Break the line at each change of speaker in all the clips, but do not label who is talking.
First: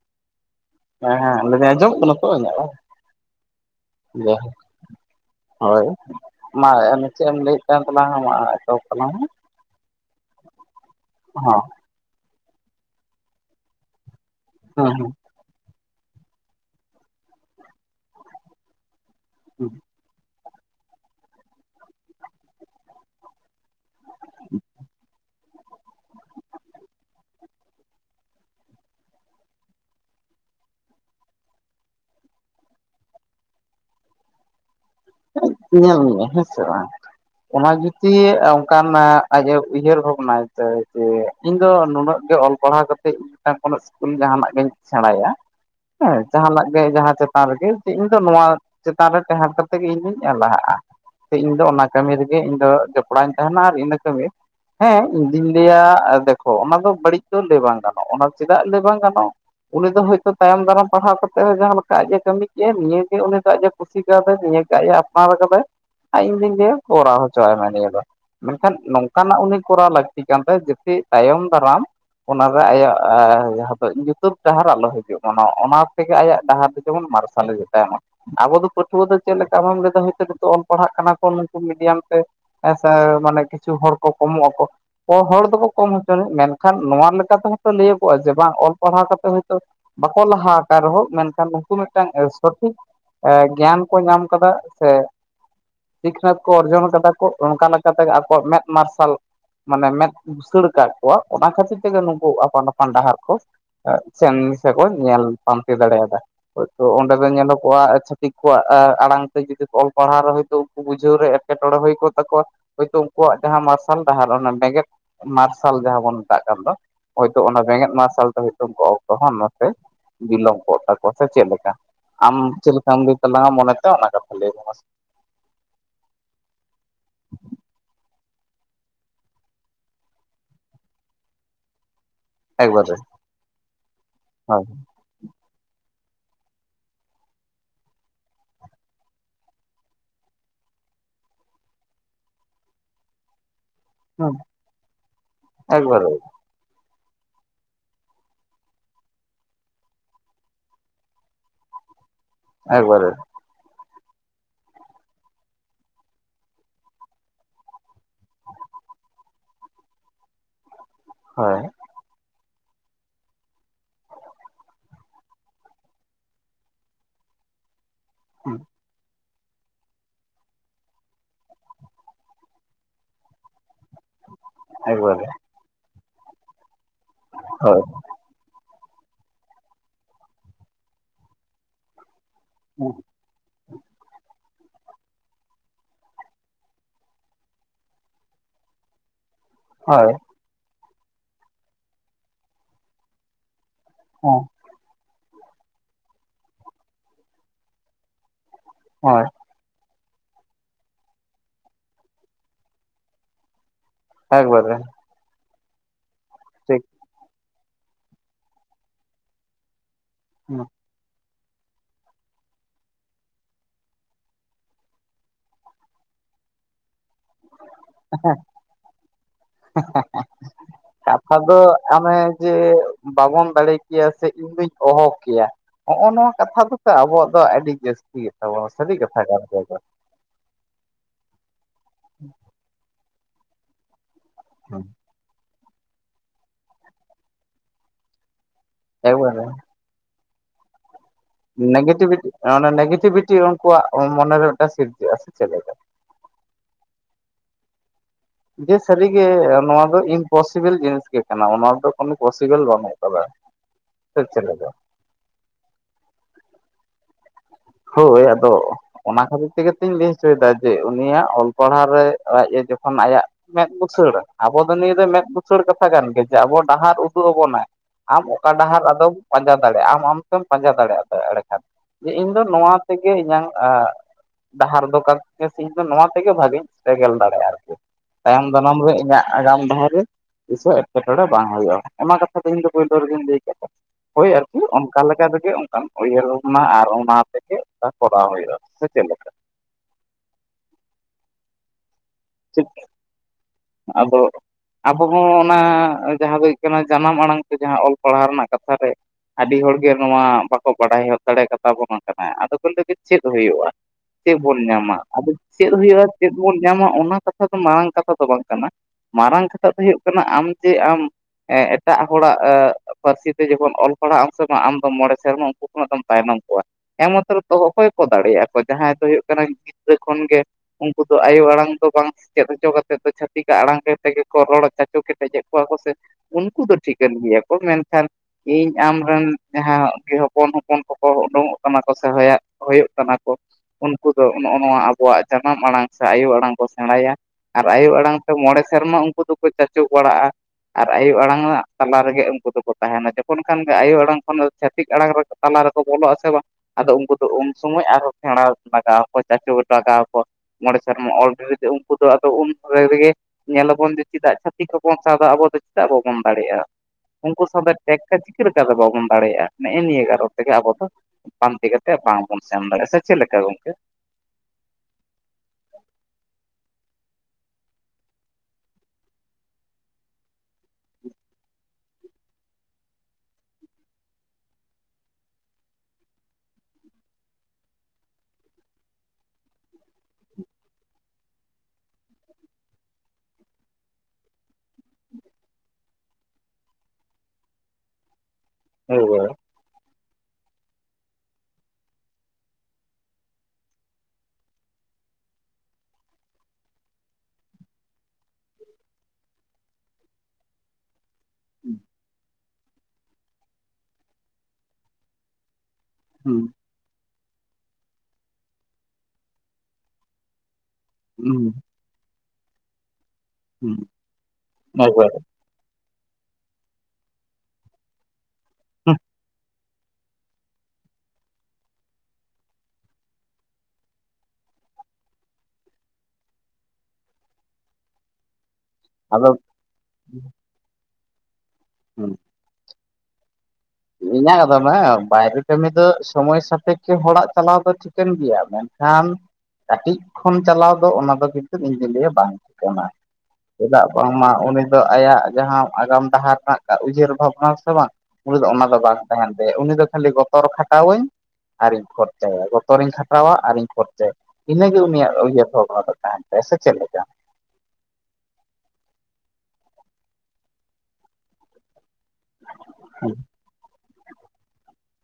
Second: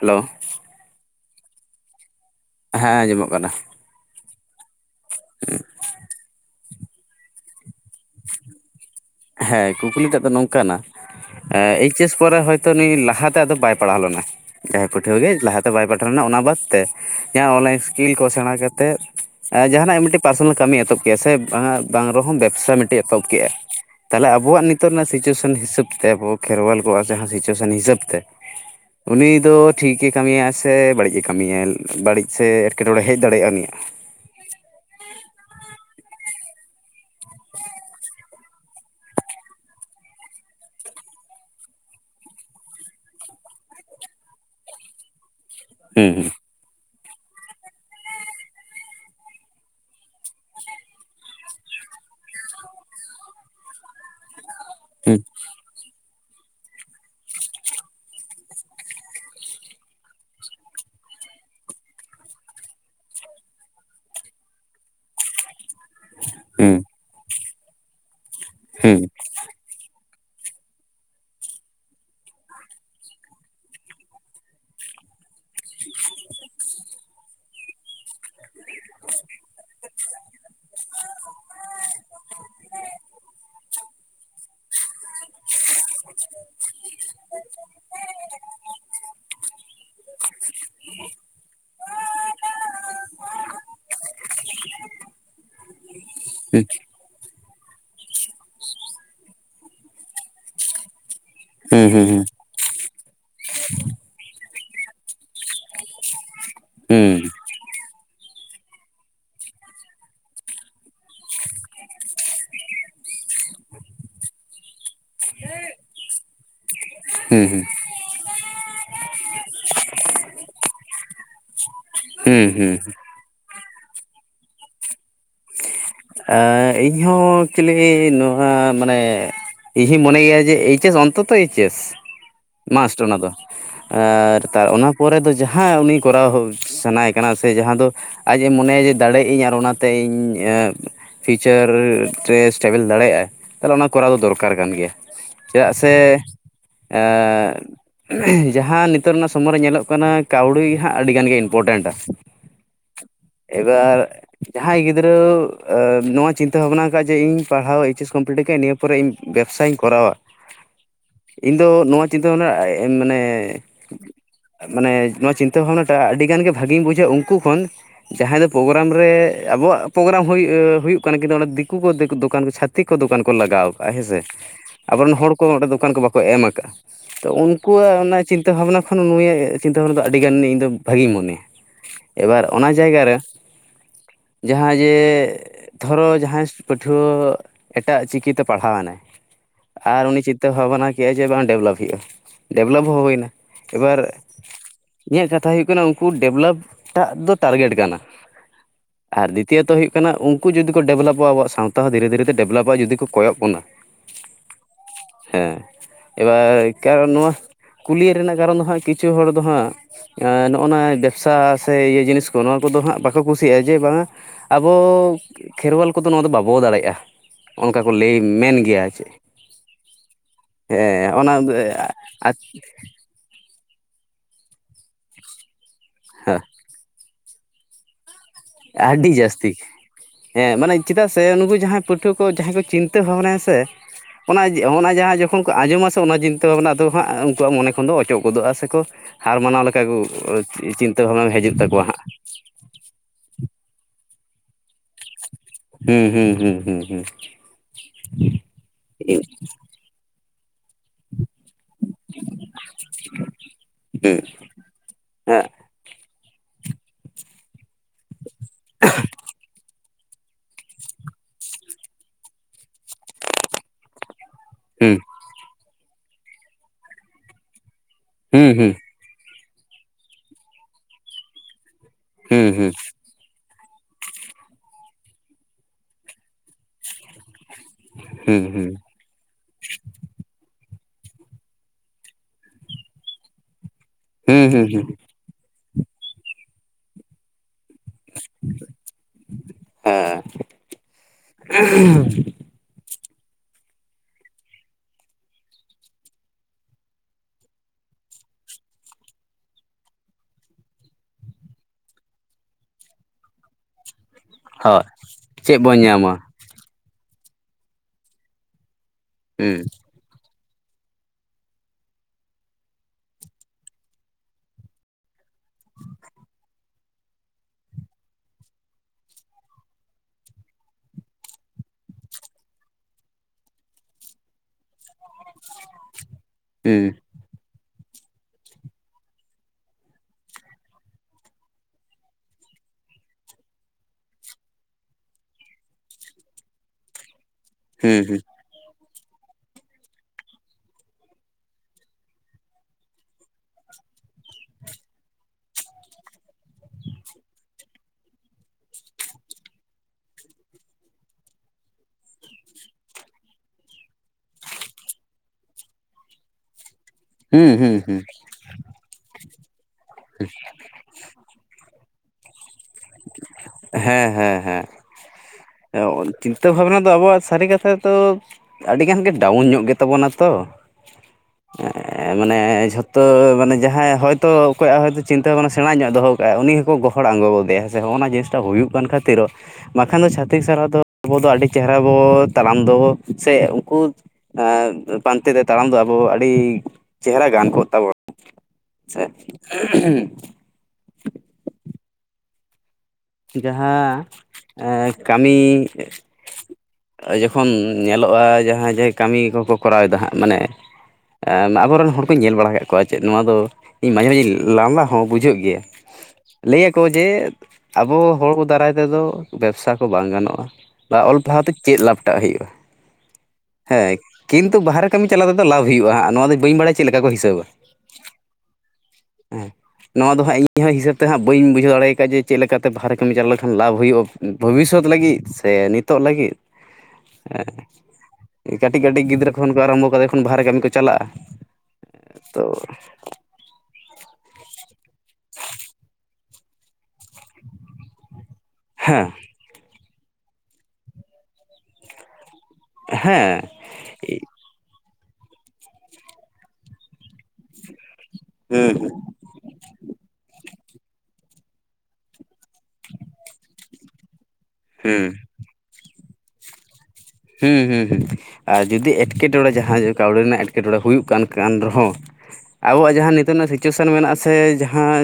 Hello,
ᱦᱮᱸ ᱦᱮᱸ ᱞᱟᱹᱭᱫᱟᱹᱧ ᱟᱸᱡᱚᱢᱚᱜ ᱠᱟᱱᱟ ᱛᱚ ᱤᱧᱟᱹᱜ
ᱦᱮᱸ ᱟᱸᱡᱚᱢᱚᱜ ᱠᱟᱱᱟ
ᱨᱚᱲ [unintelligible] ᱦᱳᱭ ᱢᱟ ᱪᱮᱜ ᱮᱢ ᱞᱟᱹᱭᱮ ᱠᱟᱱ ᱛᱟᱞᱟᱝ-ᱟ ᱮᱛᱚᱦᱚᱵ ᱛᱟᱞᱟᱝ
ᱦᱮᱸ
ᱢᱮ ᱦᱚᱸ
ᱪᱮᱥ ᱯᱚᱨᱮ ᱦᱚᱭᱛᱳ ᱱᱩᱭ ᱞᱟᱦᱟᱛᱮ ᱟᱫᱚ ᱵᱟᱭ ᱯᱟᱲᱦᱟᱣ ᱞᱮᱱᱟ ᱡᱟᱸᱦᱟᱭ
ᱦᱩᱸ
ᱯᱟᱹᱴᱷᱩᱣᱟᱹ ᱜᱮ ᱞᱟᱦᱟ ᱵᱟᱭ ᱵᱟᱴᱷᱟᱣ ᱞᱮᱱᱟ ᱚᱱᱟ ᱵᱟᱫᱛᱮ ᱡᱟᱦᱟᱸ ᱚᱱᱞᱟᱭᱤᱱ ᱥᱠᱤᱞ ᱠᱚ ᱥᱮᱬᱟ ᱠᱟᱛᱮᱫ
ᱦᱩᱸ
ᱡᱟᱦᱟᱱᱟᱜ ᱢᱤᱫᱴᱤᱡ ᱯᱟᱨᱥᱚᱱᱟᱞ ᱠᱟᱹᱢᱤ ᱮᱛᱚᱦᱚᱵ ᱠᱮᱜᱼᱟ ᱥᱮ ᱵᱟᱝᱼᱟ ᱵᱟᱝ ᱨᱮᱦᱚᱸ ᱵᱮᱵᱽᱥᱟ ᱢᱤᱫᱴᱤᱡ ᱮᱛᱚᱦᱚᱵ ᱠᱮᱜᱼᱟ ᱛᱟᱦᱚᱞᱮ ᱟᱵᱚᱣᱟᱜ ᱱᱤᱛᱚᱜ ᱨᱮᱱᱟᱜ ᱥᱤᱪᱩᱭᱮᱥᱚᱱ ᱦᱤᱥᱟᱹᱵ ᱛᱮ ᱟᱵᱚ ᱠᱷᱮᱨᱣᱟᱞ ᱠᱚᱜᱼᱟ ᱥᱮ ᱡᱟᱦᱟᱸ ᱥᱤᱪᱩᱭᱮᱥᱚᱱ ᱦᱤᱥᱟᱹᱵᱽ ᱛᱮ ᱩᱱᱤ ᱫᱚ ᱴᱷᱤᱠ ᱜᱮ ᱠᱟᱹᱢᱟᱭ ᱥᱮ ᱵᱟᱹᱲᱤᱡ ᱮ ᱠᱟᱹᱢᱤᱭᱟ ᱵᱟᱹᱲᱤᱡ ᱥᱮ ᱮᱴᱠᱮᱴᱚᱬᱮ ᱦᱮᱡ ᱫᱟᱲᱮᱭᱟᱜᱼᱟ ᱩᱱᱤᱭᱟᱜ
ᱧᱮᱞ ᱦᱩᱭᱩᱜ ᱦᱮᱸ ᱥᱮ ᱵᱟᱝ ᱚᱱᱟ ᱡᱩᱫᱤ ᱚᱱᱠᱟᱱ ᱩᱭᱦᱟᱹᱨ ᱵᱷᱟᱵᱽᱱᱟᱭ ᱡᱮ ᱤᱧ ᱫᱚ ᱱᱩᱱᱟᱹᱜ ᱜᱮ ᱚᱞ ᱯᱟᱲᱦᱟᱣ ᱠᱟᱛᱮ ᱢᱤᱫᱴᱟᱝᱱᱟᱜ ᱤᱥᱠᱩᱞ ᱡᱟᱦᱟᱱᱟᱜ ᱜᱤᱧ ᱥᱮᱬᱟᱭᱟ ᱦᱮᱸ
ᱦᱩᱸ
ᱡᱟᱦᱱᱟᱜ ᱜᱮ ᱡᱟᱦᱟᱸ ᱪᱮᱛᱟᱱ ᱨᱮᱜᱮ ᱤᱧ ᱫᱚ ᱱᱚᱣᱟ ᱪᱮᱛᱟᱱ ᱨᱮ ᱛᱟᱦᱮᱸ ᱛᱮᱜᱮ ᱤᱧᱫᱩᱧ ᱞᱟᱦᱟᱜᱼᱟ ᱤᱧ ᱫᱚ ᱚᱱᱟ ᱠᱟᱹᱢᱤ ᱨᱮᱜᱮ ᱤᱧ ᱫᱚ ᱡᱚᱯᱲᱟᱣ ᱤᱧ ᱛᱟᱦᱮᱱᱟ ᱟᱨ ᱤᱱᱟᱹ ᱠᱟᱹᱢᱤ ᱦᱮᱸ
ᱦᱩᱸ
ᱤᱧ ᱫᱩᱧ ᱞᱟᱹᱭᱟ ᱚᱱᱟ ᱫᱚ ᱵᱟᱹᱲᱤᱡ ᱫᱚ ᱞᱟᱹᱭ ᱵᱟᱝ ᱜᱟᱱᱚᱜᱼᱟ ᱚᱱᱟ ᱪᱮᱫᱟᱜ ᱞᱟᱹᱭᱵᱟᱝ ᱜᱟᱱᱚᱜᱼᱟ ᱩᱱᱤ ᱫᱚ ᱦᱚᱳᱭᱛᱳ ᱛᱟᱭᱚᱢ ᱫᱟᱨᱟᱢ ᱯᱟᱲᱦᱟᱣ ᱠᱟᱛᱮᱫ ᱡᱟᱦᱟᱸ ᱞᱮᱠᱟ ᱟᱡ ᱮ ᱠᱟᱹᱢᱤ ᱠᱮᱫᱟᱭ ᱱᱤᱭᱟᱹᱜᱮ ᱩᱱᱤ ᱫᱚ ᱟᱡ ᱮ ᱠᱩᱥᱤ ᱠᱟᱫᱟᱭ ᱱᱤᱭᱟᱹᱜᱮ ᱟᱡ ᱮᱭ ᱟᱯᱱᱟᱨ ᱠᱟᱫᱚ ᱟᱨ ᱤᱧᱫᱩᱧ ᱞᱟᱹᱭ-ᱟ
ᱦᱩᱸ
ᱠᱚᱨᱟᱣ ᱦᱚᱪᱚ-ᱟᱭ ᱢᱮ ᱱᱤᱭᱟᱹ ᱫᱚ ᱢᱮᱱᱠᱷᱟᱱ
ᱦᱩᱸ
ᱱᱚᱝᱠᱟ ᱠᱟᱱᱟᱜ ᱩᱱᱤ ᱠᱚᱨᱟᱣ ᱞᱟᱹᱠᱛᱤ ᱠᱟᱱ ᱛᱟᱭᱟ ᱡᱮᱛᱤ ᱛᱟᱭᱚᱢ ᱫᱟᱨᱟᱢ ᱚᱱᱟ ᱨᱮ ᱟᱭᱳ ᱡᱟᱦᱟᱸ ᱫᱚ ᱧᱩᱛᱟᱹᱛ ᱰᱟᱦᱟᱨ ᱟᱞᱚ ᱦᱤᱡᱩᱜᱼᱟ ᱚᱱᱟ ᱛᱮᱜᱮ ᱟᱭᱟᱜ ᱰᱟᱦᱟᱨ ᱫᱚ ᱡᱮᱢᱚᱱ ᱢᱟᱨᱥᱟᱞ ᱤᱫᱤᱜ ᱛᱟᱭᱚᱢᱚᱜ ᱟᱵᱚ ᱫᱚ ᱯᱟᱹᱴᱷᱩᱣᱟᱹ ᱫᱚ ᱠᱟᱨᱚᱱ ᱨᱮᱫᱚ ᱦᱚᱭᱛᱳ ᱱᱤᱛᱚᱜ ᱚᱞ ᱯᱟᱲᱦᱟᱜ ᱠᱟᱱᱟ ᱠᱚ ᱱᱩᱠᱩ ᱢᱤᱰᱤᱭᱟᱢ ᱛᱮ ᱦᱮᱸ ᱥᱮ ᱢᱟᱱᱮ ᱠᱤᱪᱷᱩ ᱦᱚᱲ ᱠᱚ ᱠᱚᱢᱚᱜ ᱟᱠᱚ ᱦᱚᱲ ᱫᱚᱠᱚ ᱠᱚᱢ ᱦᱚᱪᱚᱱᱚᱜ ᱢᱮᱱᱠᱷᱟᱱ ᱠᱷᱟᱱ ᱱᱚᱣᱟ ᱞᱮᱠᱟ ᱛᱮ ᱦᱚᱸᱛᱚ ᱞᱟᱹᱭᱟᱹᱜᱚᱜᱼᱟ ᱡᱮ ᱵᱟᱝ ᱚᱞ ᱯᱟᱲᱦᱟᱣ ᱠᱟᱛᱮ ᱦᱚᱭᱛᱳ ᱵᱟᱠᱚ ᱞᱟᱦᱟ ᱟᱠᱟᱱ ᱨᱮᱦᱚᱸ ᱢᱮᱱᱠᱷᱟᱱ ᱩᱠᱩ ᱢᱤᱫᱴᱟᱝ ᱥᱚᱴᱷᱤᱠ ᱜᱮᱭᱟᱱ ᱧᱟᱢ ᱠᱮᱫᱟ ᱥᱮ ᱥᱤᱠᱷᱱᱟᱹᱛ ᱠᱚ
ᱦᱩᱸ
ᱚᱨᱡᱚᱱ ᱟᱠᱟᱫᱟ ᱚᱱᱠᱟ ᱞᱮᱠᱟ ᱛᱮᱜᱮ ᱟᱠᱚᱣᱟᱜ ᱢᱮᱫ ᱢᱟᱨᱥᱟᱞ ᱢᱟᱱᱮ ᱢᱮᱫ ᱵᱷᱩᱥᱟᱹᱲ ᱠᱟᱜ ᱚᱱᱟ ᱠᱷᱟᱹᱛᱤᱨ
ᱦᱩᱸ
ᱛᱮᱜᱮ
ᱦᱩᱸ ᱦᱩᱸ
ᱱᱩᱠᱩ ᱟᱯᱟᱱ ᱟᱯᱤᱱ ᱰᱟᱦᱟᱨ ᱠᱚ ᱪᱤᱥ ᱠᱚ ᱧᱮᱞ ᱯᱟᱢᱛᱮ ᱫᱟᱲᱮᱭᱟᱫᱟᱼᱟ ᱦᱳᱭᱛᱚ ᱚᱸᱰᱮ
ᱦᱩᱸ
ᱵᱤᱱ ᱧᱮᱞ ᱠᱚᱣᱟ ᱪᱷᱟᱛᱤᱠ ᱠᱚᱣᱟᱜ ᱟᱲᱟᱝ ᱛᱮ ᱡᱩᱫᱤ ᱚᱞ ᱯᱟᱲᱦᱟᱣ ᱨᱮ ᱩᱱᱠᱩ ᱵᱩᱡᱷᱟᱹᱣ ᱨᱮ ᱮᱴᱠᱮᱴᱚᱬᱮ ᱦᱩᱭ ᱠᱚᱜ ᱛᱟᱠᱚᱣᱟ ᱦᱳᱭᱛᱳ ᱩᱱᱠᱩᱣᱟᱜ ᱡᱟᱦᱟᱸ ᱢᱟᱨᱥᱟᱞ ᱰᱟᱦᱟᱨ ᱚᱱᱟ ᱵᱮᱸᱜᱮᱫ ᱢᱟᱨᱥᱟᱞ ᱡᱟᱦᱟᱸ ᱵᱚᱱ ᱢᱮᱛᱟᱜ ᱠᱟᱱ ᱫᱚ ᱦᱚᱭᱛᱳ
ᱦᱩᱸ
ᱚᱱᱟ
ᱦᱩᱸ
ᱵᱮᱸᱜᱮᱫ ᱢᱟᱨᱥᱟᱞ ᱛᱮᱭ ᱩᱱ ᱚᱠᱛᱚ ᱦᱚᱸ ᱱᱚᱛᱮ ᱵᱤᱞᱚᱢ ᱠᱚᱜ ᱛᱟᱠᱚ-ᱟ ᱥᱮ ᱪᱮᱫ ᱞᱮᱠᱟ ᱟᱢ
ᱦᱩᱸ
ᱪᱮᱫ
ᱦᱩᱸ
ᱞᱮᱠᱟᱢ ᱞᱟᱹᱭ ᱛᱟᱞᱟᱝᱟ ᱢᱚᱱᱮᱛᱮ ᱚᱱᱟ ᱠᱟᱛᱷᱟ ᱞᱟᱹᱭ
ᱤᱧ ᱦᱚᱸ ᱮᱠᱪᱩᱞᱤ ᱱᱚᱣᱟ ᱦᱚᱸ ᱢᱟᱱᱮ ᱤᱧ ᱦᱚᱧ ᱢᱚᱱᱮ ᱜᱮᱭᱟ ᱡᱮ ᱮᱭᱤᱪ ᱮᱥ ᱚᱱᱛᱚᱛᱚ ᱮᱭᱤᱪ ᱮᱥ
ᱮᱠᱵᱟᱨᱮ
ᱢᱟᱥᱴ ᱚᱱᱟ ᱫᱚ
ᱦᱳᱭ
ᱟᱨ ᱚᱱᱟ ᱯᱚᱨᱮ ᱫᱚ ᱡᱟᱦᱟᱸ ᱩᱱᱤ ᱠᱚᱨᱟᱣ ᱥᱟᱱᱟᱭᱮ ᱠᱟᱱᱟ ᱥᱮ ᱡᱟᱦᱟᱸ ᱫᱚ ᱟᱡ ᱮ ᱢᱚᱱᱮᱭᱟ ᱡᱮ ᱫᱟᱲᱭᱟᱜ ᱟᱹᱧ ᱟᱨ ᱚᱱᱟᱛᱮ ᱤᱧ ᱯᱷᱤᱭᱩᱪᱟᱨ ᱨᱮ ᱥᱴᱨᱟᱜᱮᱞ ᱫᱟᱲᱮᱭᱟᱜ ᱟᱭ ᱛᱟᱦᱚᱞᱮ ᱚᱱᱟ ᱠᱚᱨᱟᱣ ᱫᱚ
ᱦᱩᱸ
ᱫᱚᱨᱠᱟᱨ ᱠᱟᱱ ᱜᱮᱭᱟ ᱪᱮᱫᱟᱜ ᱥᱮ
ᱮᱠᱵᱟᱨᱮ
ᱡᱟᱦᱟᱸ ᱱᱤᱛᱚᱜ ᱨᱮᱱᱟᱜ ᱥᱚᱢᱚᱭ ᱨᱮ ᱧᱮᱞᱚᱜ ᱠᱟᱱᱟ ᱠᱟᱹᱣᱰᱤ ᱦᱟᱸᱜ ᱟᱹᱰᱤ ᱜᱟᱱ ᱜᱮ ᱤᱱᱯᱳᱴᱮᱱᱴᱼᱟ
ᱮᱠ ᱵᱟᱨᱮ
ᱮᱵᱟᱨ ᱡᱟᱦᱟᱸᱭ ᱜᱤᱫᱽᱨᱟᱹ ᱱᱚᱣᱟ ᱪᱤᱱᱛᱟᱹ ᱵᱷᱟᱵᱽᱱᱟ ᱟᱠᱟᱫᱼᱟ ᱡᱮ ᱤᱧ ᱯᱟᱲᱦᱟᱣ ᱮᱭᱤᱪ ᱮᱥ ᱠᱚᱢᱯᱞᱤᱴ ᱟᱠᱟᱜᱼᱟ ᱱᱤᱭᱟᱹ ᱯᱚᱨᱮ ᱤᱧ ᱵᱮᱵᱽᱥᱟᱧ ᱠᱚᱨᱟᱣᱟ
[inaudible]
ᱤᱧ ᱫᱚ ᱱᱚᱣᱟ ᱪᱤᱱᱛᱟᱹ ᱵᱷᱟᱵᱽᱱᱟ ᱢᱟᱱᱮ ᱢᱟᱱᱮ ᱱᱚᱣᱟ ᱪᱤᱱᱛᱟᱹ ᱵᱷᱟᱵᱽᱱᱟ ᱴᱟᱜ ᱟᱹᱰᱤ ᱜᱟᱱ ᱜᱮ ᱵᱷᱟᱹᱜᱤᱧ ᱵᱩᱡᱷᱟᱹᱣᱟ ᱩᱱᱠᱩ ᱠᱷᱚᱱ ᱡᱟᱦᱟᱸᱭ ᱫᱚ ᱯᱨᱳᱜᱨᱟᱢ ᱨᱮ ᱟᱵᱚᱣᱟᱜ ᱯᱨᱳᱜᱨᱟᱢ ᱦᱩᱭᱩᱜ ᱦᱩᱭᱩᱜ ᱦᱩᱭᱩᱜ ᱠᱟᱱᱟ ᱠᱤᱱᱛᱩ ᱚᱸᱰᱮ ᱫᱤᱠᱩ ᱠᱚ ᱫᱚᱠᱟᱱ ᱪᱷᱟᱹᱛᱤᱠ ᱠᱚ ᱫᱚᱠᱟᱱ ᱠᱚ ᱞᱟᱜᱟᱣ ᱦᱮᱸ ᱥᱮ ᱟᱵᱚᱨᱤᱱ
ᱮᱠᱵᱟᱨᱮ
ᱦᱚᱲ ᱠᱚ ᱢᱤᱫᱴᱟᱹᱝ ᱫᱚᱠᱟᱱ ᱠᱚ ᱵᱟᱠᱚ ᱮᱢ ᱟᱠᱟᱟᱜᱼᱟ ᱛᱚ
ᱦᱳᱭ
ᱩᱱᱠᱩᱣᱟᱜ ᱚᱱᱟ ᱪᱤᱱᱛᱟᱹ ᱵᱷᱟᱵᱽᱱᱟ ᱠᱷᱚᱱ ᱱᱩᱭᱟᱜ ᱪᱤᱱᱛᱟᱹ ᱵᱷᱟᱵᱽᱱᱟ ᱫᱚ ᱟᱹᱰᱤ ᱜᱟᱱ ᱤᱧ ᱫᱚ ᱵᱷᱟᱹᱜᱤᱧ ᱢᱚᱱᱮᱭᱟ ᱮᱵᱟᱨ ᱚᱱᱟ ᱡᱟᱭᱜᱟ ᱨᱮ ᱡᱟᱦᱟᱸ ᱡᱮ ᱫᱷᱚᱨᱚ ᱡᱟᱦᱟᱸᱭ ᱯᱟᱹᱴᱷᱩᱣᱟᱹ ᱮᱴᱟᱜ ᱪᱤᱠᱤ ᱛᱮ ᱯᱟᱲᱦᱟᱣ ᱮᱱᱟᱭ ᱟᱨ
ᱦᱳᱭ
ᱩᱱᱤ ᱪᱤᱠᱤ ᱵᱷᱟᱵᱽᱱᱟ ᱠᱮᱫᱼᱟ ᱡᱮ ᱵᱟᱝ ᱰᱮᱵᱷᱞᱚᱯ ᱦᱩᱭᱩᱜᱼᱟ ᱰᱮᱵᱷᱞᱚᱯ ᱦᱚᱸ ᱦᱩᱭ ᱮᱱᱟ ᱮᱵᱟᱨ ᱤᱧᱟᱹᱜ ᱠᱟᱛᱷᱟ ᱦᱩᱭᱩᱜ ᱠᱟᱱᱟ ᱩᱱᱠᱩ ᱰᱮᱵᱷᱞᱚᱯ ᱴᱟᱜ ᱫᱚ ᱴᱟᱨᱜᱮᱴ ᱠᱟᱱᱟ
ᱦᱳᱭ
ᱟᱨ ᱯᱛᱚ ᱦᱩᱭᱩᱜᱜ ᱠᱟᱱᱟ ᱩᱱᱠᱩ ᱡᱩᱫᱤ ᱠᱚ [inaudible] ᱰᱮᱵᱷᱞᱚᱯᱚᱜᱼᱟ ᱟᱵᱚ ᱥᱟᱶᱛᱟ ᱦᱚᱸ ᱫᱷᱤᱨᱮ ᱫᱷᱤᱨᱮ ᱛᱮ ᱰᱮᱵᱷᱞᱚᱯᱼᱟ ᱡᱩᱫᱤ ᱠᱚᱭᱚᱜᱚᱱᱟ᱾ [unintelligible]
ᱮᱠ ᱵᱟᱨᱮ
ᱦᱮᱸ ᱮᱵᱟᱨ ᱠᱟᱨᱚᱱ ᱱᱚᱣᱟ ᱠᱩᱞᱤᱭ ᱨᱮᱱᱟᱜ ᱠᱟᱨᱚᱱ ᱫᱚ ᱦᱟᱸᱜ, ᱠᱤᱪᱷᱩ ᱦᱚᱲ ᱫᱚ ᱦᱟᱸᱜ ᱱᱚᱜᱼᱚ ᱱᱚᱣᱟ ᱵᱮᱵᱽᱥᱟ ᱥᱮ ᱤᱭᱟᱹ ᱡᱤᱱᱤᱥ ᱠᱚ ᱱᱚᱣᱟ ᱠᱚᱫᱚ ᱦᱟᱸᱜ ᱵᱟᱠᱚ ᱠᱩᱥᱤᱭᱟᱜᱼᱟ, ᱡᱮ ᱵᱟᱝᱟ ᱟᱵᱚ ᱠᱷᱮᱨᱣᱟᱞ ᱠᱚᱫᱚ ᱱᱚᱣᱟ ᱫᱚ ᱵᱟᱵᱚ ᱫᱟᱲᱮᱭᱟᱜᱼᱟ, ᱚᱱᱠᱟ ᱠᱚ ᱞᱟᱹᱭ ᱢᱮᱱ ᱜᱮᱭᱟ ᱪᱮ ᱦᱮᱸ
ᱠᱟᱛᱷᱟ
ᱚᱱᱟ
ᱫᱚ ᱟᱮ [unintelligible] ᱡᱮ ᱵᱟᱵᱚᱱ ᱫᱟᱲᱮ ᱠᱮᱭᱟ ᱥᱮ ᱤᱧ ᱫᱩᱧ ᱚᱦᱚᱸ ᱠᱮᱭᱟ᱾ ᱱᱚᱜᱼᱚ ᱱᱚᱣᱟ ᱠᱟᱛᱷᱟ ᱫᱚᱤᱮ ᱟᱵᱚᱣᱟᱜ ᱫᱚ ᱟᱹᱰᱤ ᱡᱟᱹᱥᱛᱤ ᱜᱮ ᱛᱟᱵᱚᱟ ᱥᱟᱹᱨᱤ
ᱟᱹᱰᱤ
ᱠᱟᱛᱷᱟ ᱠᱟᱱ
ᱡᱟᱹᱥᱛᱤ
ᱜᱮᱭᱟ᱾
ᱦᱮᱸ ᱢᱟᱱᱮ ᱪᱮᱫᱟᱜ ᱥᱮ ᱱᱩᱠᱩ ᱡᱟᱦᱟᱸᱭ ᱯᱟᱹᱴᱷᱩᱣᱟᱹ ᱠᱚ‌ ᱡᱟᱦᱟᱸᱭ ᱠᱚ ᱪᱤᱱᱛᱟᱹ ᱵᱷᱟᱵᱽᱱᱟᱭᱟ ᱥᱮᱼᱼ ᱚᱱᱟ ᱚᱱᱟ ᱡᱟᱦᱟᱸ ᱡᱚᱠᱷᱚᱱ ᱠᱚ ᱟᱸᱡᱚᱢᱟ ᱡᱮ ᱥᱮ ᱚᱱᱟ ᱪᱤᱱᱛᱟᱹ ᱫᱚᱦᱟᱱᱟ-ᱜ ᱫᱚ ᱦᱟᱸᱜ ᱩᱱᱠᱩᱣᱟᱜ ᱢᱚᱱᱮ ᱠᱷᱚᱱᱫᱚ ᱚᱪᱚᱜ ᱜᱚᱫᱚᱜᱼᱟ ᱥᱮᱠᱚ ᱦᱟᱨ
ᱮᱠᱵᱟᱨᱮ
ᱢᱟᱱᱟᱣ ᱞᱮᱠᱟ ᱠᱚ ᱪᱤᱱᱛᱟᱹ ᱵᱷᱟᱵᱽᱱᱟ ᱢᱮ
ᱱᱮᱜᱮᱴᱤᱵᱤᱴᱤ ᱚᱱᱟ ᱱᱮᱜᱮᱴᱤᱵᱷᱤᱴᱤ ᱩᱱᱠᱩᱣᱟᱜ ᱢᱚᱱᱮ ᱨᱮ ᱢᱤᱫᱴᱟᱝ ᱥᱤᱨᱡᱟᱹᱜᱼᱟ ᱞᱮᱠᱟ
ᱦᱮᱸ ᱦᱩᱸ ᱦᱩᱸ ᱦᱩᱸ ᱦᱮᱸ
ᱡᱮ ᱥᱟᱹᱨᱤᱜᱮ ᱱᱚᱣᱟ ᱫᱚ ᱤᱱᱯᱚᱥᱤᱵᱮᱞ ᱡᱤᱱᱤᱥ ᱜᱮ ᱠᱟᱱᱟ, ᱚᱱᱟ ᱫᱚᱼᱼ ᱠᱳᱱᱳ ᱯᱥᱤᱤᱵᱮᱞ ᱵᱟᱝᱟᱹᱱᱩᱜ ᱠᱟᱫᱟᱢ ᱥᱮ ᱪᱮᱫ ᱞᱮᱠᱟ
ᱦᱮᱸ
ᱦᱳᱭ, ᱟᱫᱚ ᱚᱱᱟ ᱠᱷᱟᱹᱛᱤᱨ ᱛᱮᱜᱮ ᱤᱧ ᱫᱚ ᱞᱟᱹᱭ ᱦᱚᱪᱚᱭᱮᱫᱟ ᱡᱮ ᱩᱱᱤᱭᱟᱜ ᱚᱞ ᱯᱟᱲᱦᱟᱣ ᱨᱮ ᱟᱡ ᱡᱚᱠᱷᱚᱱ ᱟᱭᱟᱜ ᱢᱮᱸᱫ ᱢᱩᱥᱟᱹᱲ ᱟᱵᱚ ᱫᱚ ᱱᱤᱭᱟᱹ ᱫᱚ ᱢᱮᱫ ᱵᱩᱥᱟᱹᱲ ᱠᱟᱛᱷᱟ ᱠᱟᱱ ᱜᱮᱭᱟ ᱡᱮ ᱟᱵᱚ ᱰᱟᱦᱟᱨ ᱩᱫᱩᱜᱽ ᱟᱵᱚᱱᱟᱭ᱾ ᱟᱢ ᱚᱠᱟ ᱰᱟᱦᱟᱨ ᱟᱫᱚᱢ ᱯᱟᱸᱡᱟ ᱫᱟᱲᱮᱭᱟᱜᱼᱟ᱾ ᱟᱢ ᱟᱢ ᱛᱮᱢ ᱯᱟᱸᱡᱟ ᱫᱟᱲᱮᱭᱟᱜᱼᱟ ᱮᱸᱰᱮ ᱠᱷᱟᱱ, ᱡᱮ ᱤᱧ ᱫᱚ ᱱᱚᱣᱟ
ᱦᱩᱸ
ᱛᱮ ᱤᱧᱟᱹᱜ ᱰᱟᱦᱟᱨ ᱫᱚᱠᱟᱨ ᱥᱮ ᱤᱧ ᱫᱚ ᱱᱚᱣᱟ ᱛᱮᱜᱮ ᱵᱷᱟᱜᱤᱧ ᱥᱮᱸᱜᱮᱞ ᱫᱟᱲᱮᱭᱟᱜᱼᱟ ᱟᱨᱠᱤ᱾ ᱛᱟᱭᱚᱢ
ᱦᱩᱸ
ᱫᱟᱨᱟᱢ ᱨᱮ ᱤᱧᱟᱹᱜᱼᱼ ᱟᱜᱟᱢ ᱵᱟᱦᱟᱨᱮ ᱛᱤᱥᱚ ᱮᱴᱠᱮᱴᱚᱬᱮ ᱵᱟᱝ ᱦᱩᱭᱩᱜᱼᱟ, ᱚᱱᱟ ᱠᱟᱛᱷᱟ ᱫᱚ ᱤᱧ ᱫᱚ ᱯᱩᱭᱞᱩ ᱨᱮᱜᱤᱧ ᱞᱟᱹᱭ ᱟᱠᱟᱫ ᱦᱚᱭ ᱟᱨᱠᱤ
ᱦᱩᱸ ᱦᱩᱸ
ᱚᱱᱠᱟ ᱞᱮᱠᱟ ᱛᱮᱜᱮ ᱚᱱᱠᱟᱱ ᱩᱭᱦᱟᱹᱨᱵᱷᱟᱵᱽᱱᱟ ᱟᱨ ᱚᱱᱟ ᱛᱮᱜᱮ ᱠᱚᱨᱟᱣ ᱦᱭᱟᱼᱟ ᱥᱮ ᱪᱮᱫ ᱞᱮᱠᱟ?
ᱮ [inaudible]
[unintelligible] ᱟᱵᱚ ᱟᱵᱚ ᱦᱚᱸ ᱚᱱᱟ ᱡᱟᱦᱟᱸᱫᱚ ᱦᱩᱭᱩᱜ ᱠᱟᱱᱟ ᱡᱟᱱᱟᱢ ᱟᱲᱟᱝ ᱛᱮ ᱡᱟᱦᱟᱸ ᱚᱞ ᱯᱟᱲᱦᱟᱣ ᱨᱮᱱᱟᱜ ᱠᱟᱛᱷᱟ ᱨᱮᱼᱼ ᱟᱹᱰᱤ ᱦᱚᱲᱜᱮ ᱱᱚᱣᱟ ᱵᱟᱠᱚ ᱵᱟᱰᱟᱭ ᱦᱚ ᱫᱟᱲᱮ ᱠᱟᱛᱷᱟ ᱠᱚ ᱵᱟᱝ ᱠᱟᱱᱟ ᱟᱫᱚ ᱚᱠᱚᱭ ᱞᱟ. ᱜᱤᱫ ᱪᱮᱫ ᱦᱩᱭᱩᱜᱼᱟ? ᱪᱮᱫ ᱵᱚᱱ
ᱦᱳᱭ
ᱧᱟᱢᱟ ᱟᱫᱚ ᱪᱮᱫ
ᱵᱚᱱ
ᱦᱩᱭᱩᱜᱼᱟ
ᱧᱟᱢᱟ
ᱪᱮᱫ ᱵᱚᱱ ᱧᱟᱢᱟ ᱚᱱᱟ ᱠᱟᱛᱷᱟ ᱫᱚ ᱢᱟᱨᱟᱝ ᱠᱟᱛᱷᱟ ᱫᱚ ᱵᱟᱝ ᱠᱟᱱᱟ᱾ ᱢᱟᱨᱟᱝ
ᱦᱩᱸ
ᱠᱟᱛᱷᱟ ᱫᱚ ᱦᱩᱭᱩᱜ ᱠᱟᱱᱟ ᱟᱢ ᱡᱮ ᱟᱢ ᱮ ᱮᱴᱟᱜ ᱦᱚᱲᱟᱜ ᱯᱟᱹᱨᱥᱤ ᱛᱮ ᱡᱚᱠᱷᱚᱱ ᱚᱞ ᱯᱟᱲᱦᱟᱜ ᱟᱢ ᱥᱮ ᱵᱟᱝ ᱟᱢ ᱫᱚ ᱢᱚᱬᱮ ᱥᱮᱨᱢᱟ ᱩᱱᱠᱩ ᱠᱷᱚᱱᱟᱜ ᱫᱚᱢᱼᱼ ᱛᱟᱭᱱᱚᱢ ᱠᱚᱣᱟ ᱮᱠᱢᱟᱛᱨᱚ ᱛᱚ ᱚᱠᱚᱚᱭ ᱠᱚ ᱫᱟᱲᱮᱭᱟᱜᱼᱟ ᱠᱚ ᱡᱟᱦᱟᱸᱭ ᱫᱚ ᱦᱩᱭᱩᱜ ᱠᱟᱱᱟ ᱜᱤᱫᱽᱨᱟᱹ ᱠᱷᱚᱱ ᱜᱮᱼᱼ ᱩᱱᱠᱩ ᱫᱚ ᱟᱭᱳ ᱟᱲᱟᱝ ᱫᱚ ᱵᱟᱝ ᱥᱮ ᱪᱮᱫ ᱦᱚᱪᱚ ᱠᱟᱛᱮᱮᱫ ᱫᱚ ᱪᱷᱟᱛᱤᱠ ᱪᱤᱠᱟ ᱟᱲᱟᱝ ᱠᱟᱛᱮ ᱜᱮ ᱠᱚ ᱨᱚᱲ ᱪᱟᱪᱚ ᱠᱮᱴᱮᱡᱮᱫ ᱠᱚᱣᱟ ᱠᱚ ᱥᱮ ᱩᱱᱠᱩ ᱫᱚ
ᱦᱩᱸ
ᱴᱷᱤᱠᱟᱹᱱ ᱜᱮᱭᱟ ᱠᱚ, ᱢᱮᱱᱠᱷᱟᱱ ᱤᱧ ᱟᱢ ᱨᱮᱱ ᱡᱟᱦᱟᱸ ᱜᱮ ᱦᱚᱯᱚᱱ ᱦᱚᱯᱚᱱ ᱠᱚᱠᱚ ᱩᱰᱩᱝᱚᱜ ᱠᱟᱱᱟ ᱠᱚ ᱥᱮ, ᱦᱚᱭᱟᱜ ᱦᱩᱭᱩᱜ ᱠᱟᱱᱟ ᱠᱚ, ᱩᱱᱠᱩ ᱫᱚ ᱱᱚᱜᱼᱚ ᱱᱚᱣᱟ ᱟᱵᱚᱣᱟᱜ ᱡᱟᱱᱟᱢ ᱟᱲᱟᱝ ᱥᱮ ᱟᱭᱳ ᱟᱲᱟᱝ ᱠᱚ ᱥᱮᱬᱟᱭᱟ᱾ ᱟᱨ ᱟᱭᱳ
ᱦᱩᱸ
ᱟᱲᱟᱝ
ᱦᱩᱸ
ᱛᱮ ᱢᱚᱬᱮ ᱥᱮᱨᱢᱟ ᱩᱱᱠᱩ ᱫᱚᱠᱚ ᱪᱟᱪᱚ ᱵᱟᱲᱟᱜᱼᱟ᱾ ᱟᱨ ᱟᱭᱳ ᱟᱲᱟᱝᱟ ᱛᱟᱞᱟ ᱨᱮᱜᱮ ᱩᱱᱠᱩ ᱫᱚᱠᱚ ᱛᱟᱦᱮᱸᱱᱟ, ᱡᱚᱠᱷᱚᱱ ᱠᱷᱟᱱ ᱜᱮ ᱟᱭᱳ ᱟᱲᱟᱝ ᱠᱷᱚᱱ ᱪᱷᱟᱹᱛᱤᱠ ᱟᱲᱟᱝ ᱨᱮᱼᱼ ᱛᱟᱞᱟ ᱨᱮᱠᱚ ᱵᱚᱞᱚᱜᱼᱟ ᱥᱮ ᱵᱟᱝᱼᱼ ᱟᱫᱚ ᱩᱱᱠᱩ ᱫᱚ ᱩᱱ ᱥᱚᱢᱚᱭ ᱟᱨᱦᱚᱸ ᱥᱮᱬᱟ ᱞᱟᱜᱟᱣ ᱟᱠᱚᱣᱟ ᱪᱟᱪᱳ ᱞᱟᱜᱟᱣᱟ ᱠᱚᱣᱟ ᱾ ᱢᱚᱬᱮ ᱥᱮᱨᱢᱟ ᱚᱞ ᱛᱮ ᱩᱱᱠᱩ ᱫᱚ ᱟᱫᱚ ᱥᱚᱢᱚᱭ ᱜᱮ ᱧᱮᱞ ᱟᱵᱚᱱ ᱡᱮ ᱪᱮᱫᱟᱜ ᱪᱷᱟᱹᱛᱤᱠ ᱦᱚᱯᱚᱱ ᱥᱟᱶ ᱫᱚ ᱟᱵᱚ ᱫᱚ ᱪᱮᱫᱟᱜ ᱵᱟᱵᱚᱱ ᱫᱟᱲᱮᱭᱟᱜᱼᱟ ᱩᱱᱠᱩ
ᱦᱩᱸ
ᱥᱟᱶᱛᱮ
ᱦᱩᱸ ᱦᱩᱸ
ᱴᱮᱠᱠᱟᱼᱼ ᱪᱮᱫ ᱞᱮᱠᱟᱛᱮ ᱵᱟᱵᱚᱱ ᱫᱟᱲᱮᱭᱟᱜᱼᱟ ᱱᱮᱜᱼᱮ ᱱᱤᱭᱟᱹ ᱠᱟᱨᱚᱱ ᱛᱮᱜᱮ ᱟᱵᱚ ᱫᱚ᱾ ᱯᱟᱱᱛᱮ ᱠᱟᱛᱮᱫ ᱵᱟᱝᱵᱚᱱ ᱥᱮᱱ ᱫᱟᱲᱮᱭᱟᱜᱼᱟ ᱥᱮ ᱪᱮᱫ ᱞᱮᱠᱟ ᱜᱚᱝᱠᱮ?
ᱦᱮᱸ ᱦᱮᱸ ᱦᱮᱸ ᱪᱤᱱᱛᱟᱹ ᱵᱷᱟᱵᱽᱱᱟ ᱫᱚ ᱟᱵᱚᱣᱟᱜ, ᱥᱟᱹᱨᱤ ᱠᱟᱛᱷᱟ ᱛᱚ ᱟᱹᱰᱤ ᱜᱟᱱ ᱜᱮ ᱰᱟᱣᱩᱱ ᱧᱚᱜ ᱜᱮᱛᱟᱵᱚᱱᱟ ᱛᱚ᱾
[inaudible]
ᱢᱟᱱᱮ ᱡᱷᱚᱛᱚ ᱢᱟᱱᱮ ᱡᱟᱦᱟᱸᱭ ᱦᱚᱭᱛᱚ ᱚᱠᱚᱭᱟᱜ ᱦᱚᱭᱛᱚ ᱪᱤᱱᱛᱟᱹ ᱵᱷᱟᱵᱽᱱᱟ ᱥᱮᱬᱟᱧᱚᱜ ᱫᱚᱦᱚ ᱩᱱᱤ ᱦᱚᱸᱠᱚ ᱜᱚᱦᱚᱲ ᱟᱬᱜᱚ ᱜᱚᱫᱮᱭᱟ ᱦᱮᱸᱥᱮ ᱦᱚᱸᱜ ᱚᱱᱟ ᱡᱤᱱᱤᱥ ᱴᱟᱜ ᱦᱩᱭᱩᱜ ᱠᱟᱱ ᱠᱷᱟᱹᱛᱤᱨ ᱦᱚᱸ ᱵᱟᱠᱷᱟᱱ ᱫᱚ ᱪᱷᱟᱹᱛᱤᱠ ᱥᱟᱨᱟ ᱫᱚ ᱟᱵᱚ ᱫᱚ ᱟᱹᱰᱤ ᱪᱮᱦᱨᱟ ᱵᱚ ᱛᱟᱲᱟᱢ ᱫᱚ ᱥᱮ ᱩᱱᱠᱩ ᱮᱸ ᱯᱟᱱᱛᱮ ᱛᱮ ᱛᱟᱲᱟᱢ ᱫᱚ ᱟᱵᱚ ᱟᱹᱰᱤ ᱪᱮᱦᱨᱟ ᱜᱟᱱ ᱠᱚᱜ ᱛᱟᱵᱚᱱᱟ ᱥᱮ ᱩᱸ ᱦᱩᱸ ᱡᱟᱦᱟᱸ ᱮᱸ ᱠᱟᱹᱢᱤ ᱡᱚᱠᱷᱚᱱ ᱧᱮᱞᱚᱜᱼᱟ ᱡᱟᱦᱟᱸ ᱡᱮ ᱠᱟᱹᱢᱤ ᱠᱚᱠᱚ ᱠᱚᱨᱟᱣᱮᱫᱟ ᱦᱟᱸᱜ ᱢᱟᱱᱮ ᱟᱵᱚᱨᱮᱱ ᱦᱚᱲ ᱠᱚᱧ ᱧᱮᱞ ᱵᱟᱲᱟ ᱠᱟᱜ ᱠᱚᱣᱟ ᱪᱮᱫ ᱱᱚᱣᱟ ᱫᱚ ᱤᱧ ᱢᱟᱡᱷᱮ ᱢᱟᱡᱷᱮ ᱞᱟᱸᱫᱟ ᱦᱚᱸ ᱵᱩᱡᱷᱟᱹᱜ ᱜᱮᱭᱟ ᱞᱟᱹᱭᱟ ᱠᱚ ᱡᱮ ᱟᱵᱚ ᱦᱚᱲ ᱫᱟᱨᱟᱭ ᱛᱮᱫᱚ ᱵᱮᱵᱽᱥᱟ ᱠᱚ ᱵᱟᱝ ᱜᱟᱱᱚᱜᱼᱟ ᱵᱟ ᱚᱞ ᱯᱟᱲᱦᱟᱣ ᱛᱮ ᱪᱮᱫ ᱞᱟᱵᱷᱴᱟᱜ ᱦᱩᱭᱩᱜᱼᱟ ᱦᱮᱸ ᱠᱤᱱᱛᱩ ᱵᱟᱦᱨᱮ ᱠᱟᱹᱢᱤ ᱪᱟᱞᱟᱣ ᱫᱚ ᱫᱚ ᱞᱟᱵ ᱦᱩᱭᱩᱜᱼᱟ ᱦᱟᱸᱜ ᱱᱚᱣᱟ ᱫᱚ ᱵᱟᱹᱧ ᱵᱟᱲᱟᱭᱟ ᱪᱮᱫ ᱞᱮᱠᱟ ᱠᱚ ᱦᱤᱥᱟᱵ-ᱟ ᱦᱮᱸ ᱱᱚᱣᱟ ᱫᱚ ᱦᱟᱜ ᱤᱧ ᱦᱚᱸᱦᱤᱥᱟᱹᱵ ᱛᱮ ᱦᱟᱸᱜ ᱵᱟᱹᱧ ᱵᱩᱡᱷᱟᱹᱣ ᱫᱟᱲᱮ ᱟᱠᱟᱫᱟ ᱡᱮ ᱪᱮᱫ ᱞᱮᱠᱟᱛᱮ ᱵᱟᱦᱨᱮ ᱠᱟᱹᱢᱤ ᱪᱟᱞᱟᱣ ᱞᱮᱠᱷᱟᱱ ᱞᱟᱵᱷ ᱦᱩᱭᱩᱜᱼᱟ, ᱵᱷᱚᱵᱤᱥᱚᱛ ᱞᱟᱹᱜᱤᱫ ᱥᱮ ᱱᱤᱛᱚᱜ ᱞᱟᱹᱜᱤᱫ ᱦᱮᱸ ᱠᱟᱹᱴᱤᱡ ᱠᱟᱹᱴᱤᱡ ᱜᱤᱫᱽᱨᱟᱹ
ᱟᱫᱚ
ᱠᱷᱚᱱ ᱠᱚ ᱟᱨᱟᱢᱵᱷᱚ ᱮᱠᱷᱚᱱ ᱵᱟᱦᱨᱮ ᱠᱟᱹᱢᱤ ᱠᱚ ᱪᱟᱞᱟᱜᱼᱟ᱾
ᱦᱩᱸ
ᱛᱚ
ᱤᱧᱟᱹᱜ ᱫᱚ ᱦᱮ ᱵᱟᱭᱨᱮ ᱠᱟᱹᱢᱤ ᱫᱚ ᱥᱚᱢᱚᱭ ᱥᱟᱯᱮᱠᱷᱮ ᱦᱚᱲᱟᱜ ᱪᱟᱞᱟᱣ ᱫᱚ ᱴᱷᱤᱠᱟᱹᱱ ᱜᱮᱭᱟ ᱢᱮᱱ ᱠᱷᱟᱱ
ᱦᱮᱸ
ᱠᱟᱹᱴᱤᱡ ᱠᱷᱚᱱ ᱪᱟᱞᱟᱣ ᱫᱚ ᱚᱱᱟ ᱫᱚ ᱠᱤᱱᱛᱩ ᱤᱧᱫᱩᱧ ᱞᱟᱹᱭᱟ ᱵᱟᱝ
ᱦᱮᱸ
[unintelligible] ᱪᱮᱫᱟᱜ ᱵᱟᱝᱢᱟ ᱩᱱᱤ ᱫᱚ ᱟᱭᱟᱜ ᱡᱟᱦᱟᱸ ᱟᱜᱟᱢ ᱰᱟᱦᱟᱨ ᱨᱮᱱᱟᱜ ᱩᱭᱦᱟᱹᱨ ᱵᱷᱟᱵᱽᱱᱟ ᱥᱮ ᱵᱟᱝ ᱩᱱᱤ ᱫᱚ ᱚᱱᱟ ᱫᱚ ᱵᱟᱝ ᱛᱟᱦᱮᱱ ᱛᱮ ᱩᱱᱤ ᱫᱚ ᱠᱷᱟᱹᱞᱤ ᱜᱚᱛᱚᱨ ᱠᱷᱟᱴᱟᱣᱟᱹᱧ ᱟᱨᱤᱧ ᱠᱷᱨᱪᱟᱭᱟ ᱜᱚᱛᱚᱨᱤᱧ ᱠᱷᱟᱴᱟᱣᱟ ᱟᱨᱤᱧ ᱠᱷᱚᱨᱪᱟᱭᱟ ᱤᱱᱟᱹᱜ ᱜᱮ
ᱦᱩᱸ
ᱩᱱᱤᱭᱟᱜ ᱩᱭᱦᱟᱹᱨ ᱵᱷᱟᱵᱽᱱᱟ ᱫᱚ ᱛᱟᱦᱮᱱ ᱛᱟᱭᱟ᱾ ᱥᱮ ᱪᱮᱫ ᱞᱮᱠᱟ?
ᱦᱩᱸ ᱦᱩᱸ ᱦᱩᱸ ᱟᱨ ᱡᱩᱫᱤ ᱮᱴᱠᱮᱴᱚᱬᱮ ᱡᱟᱦᱟᱸ ᱠᱟᱹᱣᱰᱤ ᱨᱮᱱᱟᱜ ᱮᱴᱠᱮᱴᱚᱬᱮ ᱦᱩᱭᱩᱜ ᱠᱟᱱ ᱠᱟᱱ ᱨᱮᱦᱚᱸ ᱟᱵᱚᱣᱟᱜ ᱡᱟᱦᱟᱸ
ᱦᱮᱸ
ᱱᱤᱛᱳᱜ ᱨᱮᱱᱟᱜ ᱥᱤᱪᱩᱭᱮᱥᱚᱱ ᱢᱮᱱᱟᱜ ᱥᱮ ᱡᱟᱦᱟᱸ